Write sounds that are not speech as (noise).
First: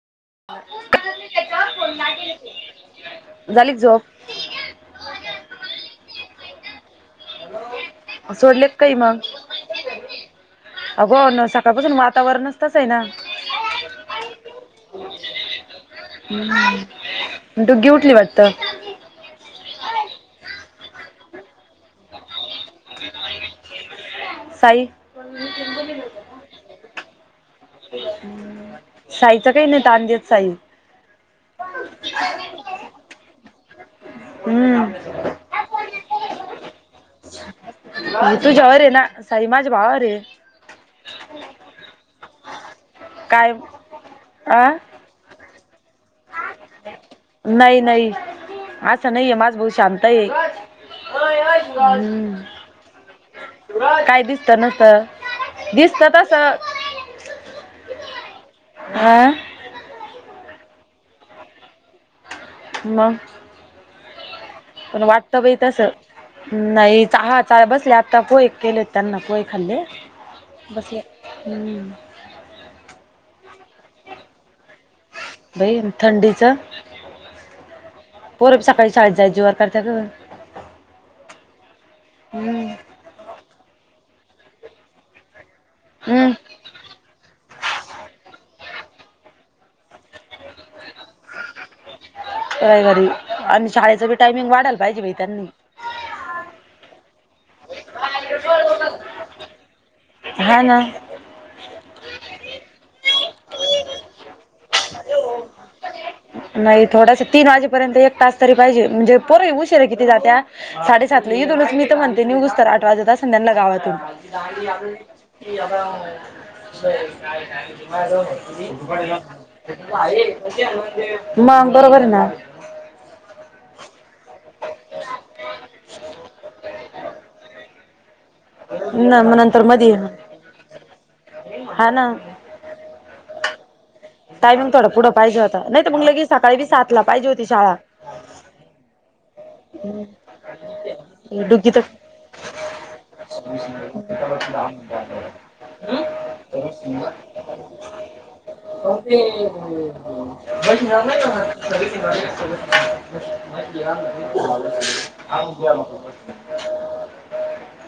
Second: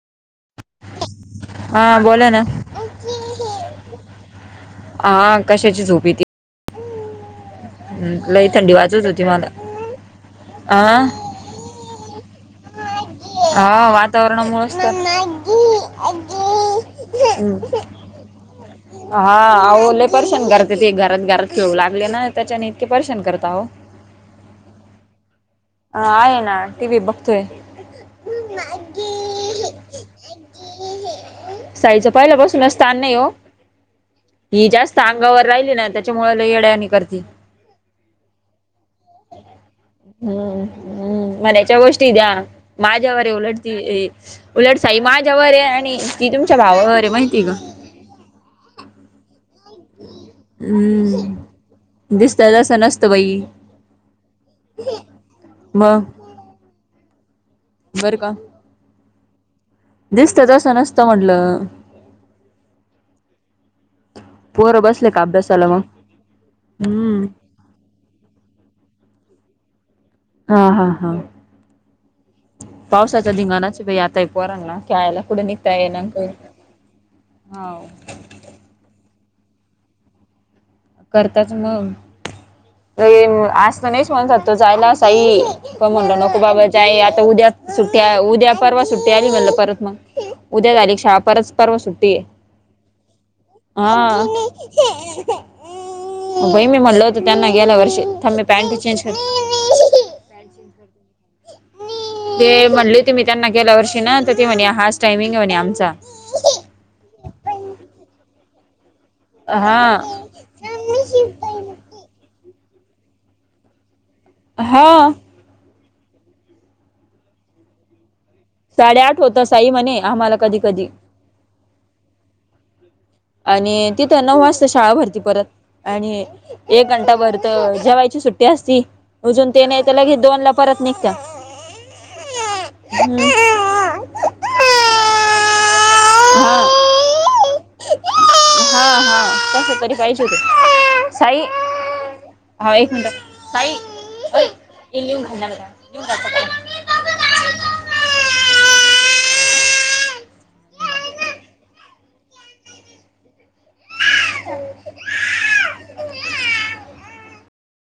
झाली हा बोला ना का झोप? हा, कशाची झोप येतीय हम्, लई सोडलेत थंडी काही वाजत मग होती मला. हा अगो, सकाळपासून वातावरणच तस आहे ना. हा वातावरणामुळेच तर डुगी उठली वाटतं. हा, आहो लै परेशान करते ती, घरात घरात खेळू लागली ना, त्याच्याने इतके परेशान करता हो. साई आ, आहे ना, टिव्ही बघतोय. साईच काही नाही, तान देत साई साईचं पाहिल्या पासूनच तान नाही हो, हि हम्म जास्त अंगावर राहिली ना, त्याच्यामुळे लै येड्यानी करती. तूझ्या वर आहे ना, साई माझ्या भावावर हाय. हम्म, हम्म, मन्याच्या गोष्टीय ह्या माझ्यावर आहे काय उलट ती, अ उलट साई माझ्यावर आहे आणि ती तुमच्या भावावर आहे माहितीय का. ते नाही ते नाहीय माझं भाऊ शांत हम्म हाय, दिसत हम्म तसं नसतं बाई काय दिसत नस, दिसत तसं बर का हं दिसत तसं नसतं, म्हटलं मग पोरं पण बसले का वाटतं बाई अभ्यासाला मग तसं, नाही हिचा हम्म हात साहेब बसले आता, पोहे केले त्यांना, पोहे खाल्ले. हा हा बसले हा, हम्म पावसाचा धिंगणाच बाई आता, एक पोरांना, खेळायला. कुड निघता बाई येईना बहीर, थंडीचं हा पोरं बी सकाळी शाळेत जाय जीवावर करत्यात (inaudible) करत्यात मग हम्म आज तर नाहीच म्हणतात तो जायला, सई पण म्हणलो हम्म नको बाबा ताई, आता उद्या सुट्टी, उद्या परवा सुट्टी आली म्हणलं परत मग उद्या झाली की शाळा, परच पर्वा सुट्टी आहे. राहील घरी आणि शाळेचं बी हा टायमिंग वाढायला पाहिजे बाई त्यांनी. बाई मी म्हणल होत त्यांना गेल्या वर्षी, थांब मी पॅन्ट चेंज करते. हा ना ते म्हंटली हूती मी त्यांना गेल्या वर्षी ना तर ते म्हणे टाइमिंग म्हणे आमचा नाही थोडासा तीन वाजेपर्यंत, एक तास तरी पाहिजे, म्हणजे पोरं उशीरा हा किती जात्यात. साडेसातला इथुनच मी तर म्हणते निघुस्तर आठ वाजत असेन त्यांना गावातून. हा साडेआठ (unintelligible) होतं साई म्हणे आम्हाला कधी कधी मग बरोबर ना. आणि तिथं नऊ वाजता शाळा भरती परत आणि एक घंटा भर तर जेवायची सुट्टी ती असती न मग अजून नंतर ते नाही मधी तर लगेच दोन ला परत निघत. हा ना. टायमिंग थोडा पुढ पाहिजे होता नाहीतर मग लगेच सकाळी हा बी सात ला पाहिजे होती शाळा. हा हा तस डुगी तरी पाहिजे होत तर साई. (unintelligible) (inaudible) (unintelligible) (unintelligible)